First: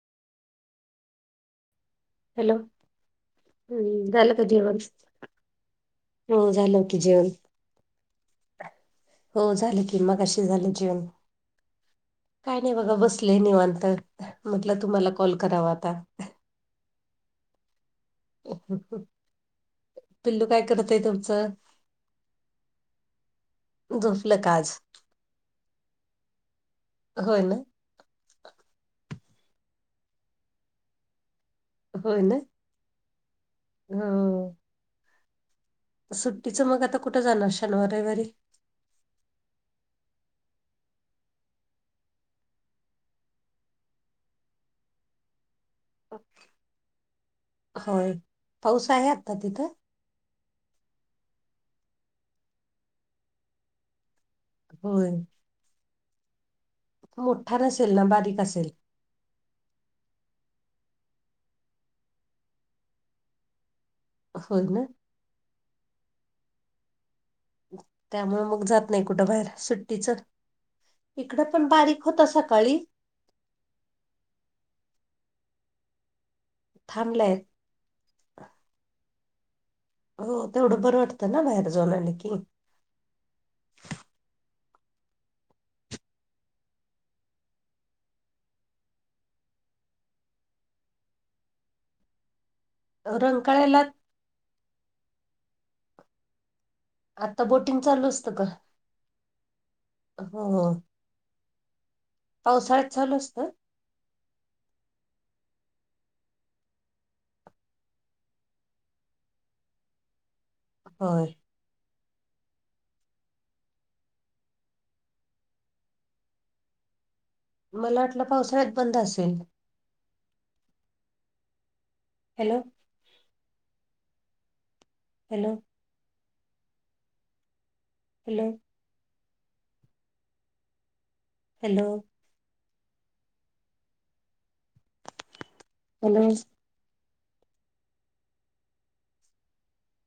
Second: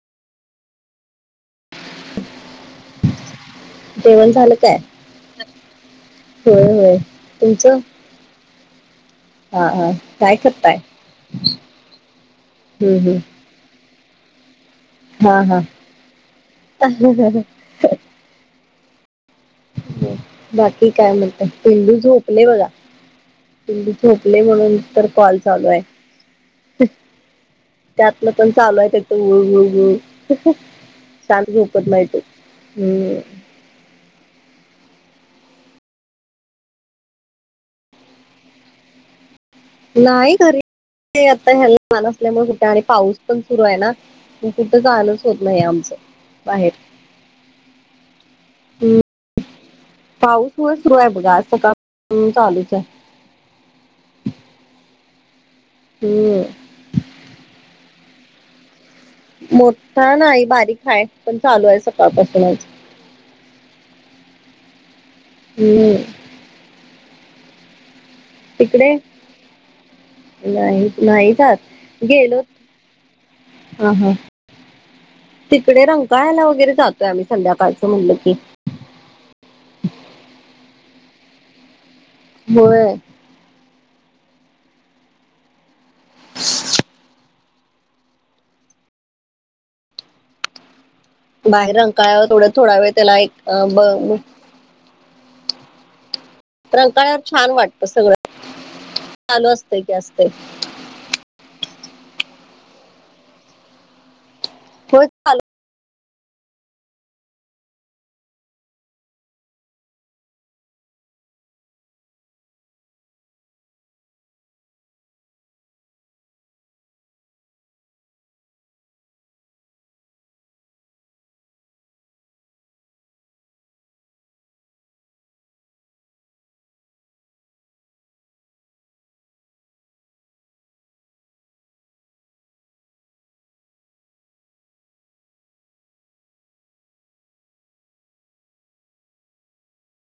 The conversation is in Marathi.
हॅलो हम्म झाल का झालं काय जेवण. हो होय झालं होय की जेवण. तुमचं हो हा झालं हा कि काय मगाशी झालं करताय जेवन. काय नाही बघा हम्म हम्म बसले निवांत म्हटलं तुम्हाला कॉल करावा आता ह ह ह. [unintelligible] पिल्लू बाकी करतय काय म्हणत तुमचं? पिल्लु झोपले बघा. पिल्लू झोपलं झोपले का आज? म्हणून तर कॉल चालू आहे. होय ना. त्यातलं पण चालू आहे त्याचं उळ उळ उळ शांत झोपत नाही तो हम्. हा. सुट्टीचं मग आता कुठं जाणार शनिवार, रविवारी. नाही घरी आता ह्या लहान असल्यामुळे कुठे आणि पाऊस पण सुरू आहे ना. म कुठं जानच होत नाही आमचं बाहेर होय पाऊस हम्म, आहे आता तिथं. पाऊस होय सुरू आहे बघा आज सकाळपासून चालूच आहे. होय. [unintelligible] मोठा नसेल ना बारीक असेल. मोठा नाही बारीक आहे पण चालू आहे सकाळपासूनच. होय ना. [unintelligible] त्यामुळ मग जात तिकडे नाही कुठं बाहेर सुट्टीचं. नाही इकड पण बारीक होता सकाळी. ह हा तिकडे रंकाळायला वगैरे जातोय आम्ही थांबलाय संध्याकाळ म्हनल की हो तेवढं बरं वाटतं ना बाहेर जावुन् आल की. होय. ह बाहेर रंकाळ्यावर थोड थोडा वेळ त्याला एक रंकाळ्याला रंकाळ्यावर आता छान बोटिंग वाटतं चालू सगळं असत का चालू असतंय की असतंय हो हो. पावसाळ्यात चालु असत. होय चाल हो मला वाटलं पावसाळ्यात बंद असेल hello hello hello hello hello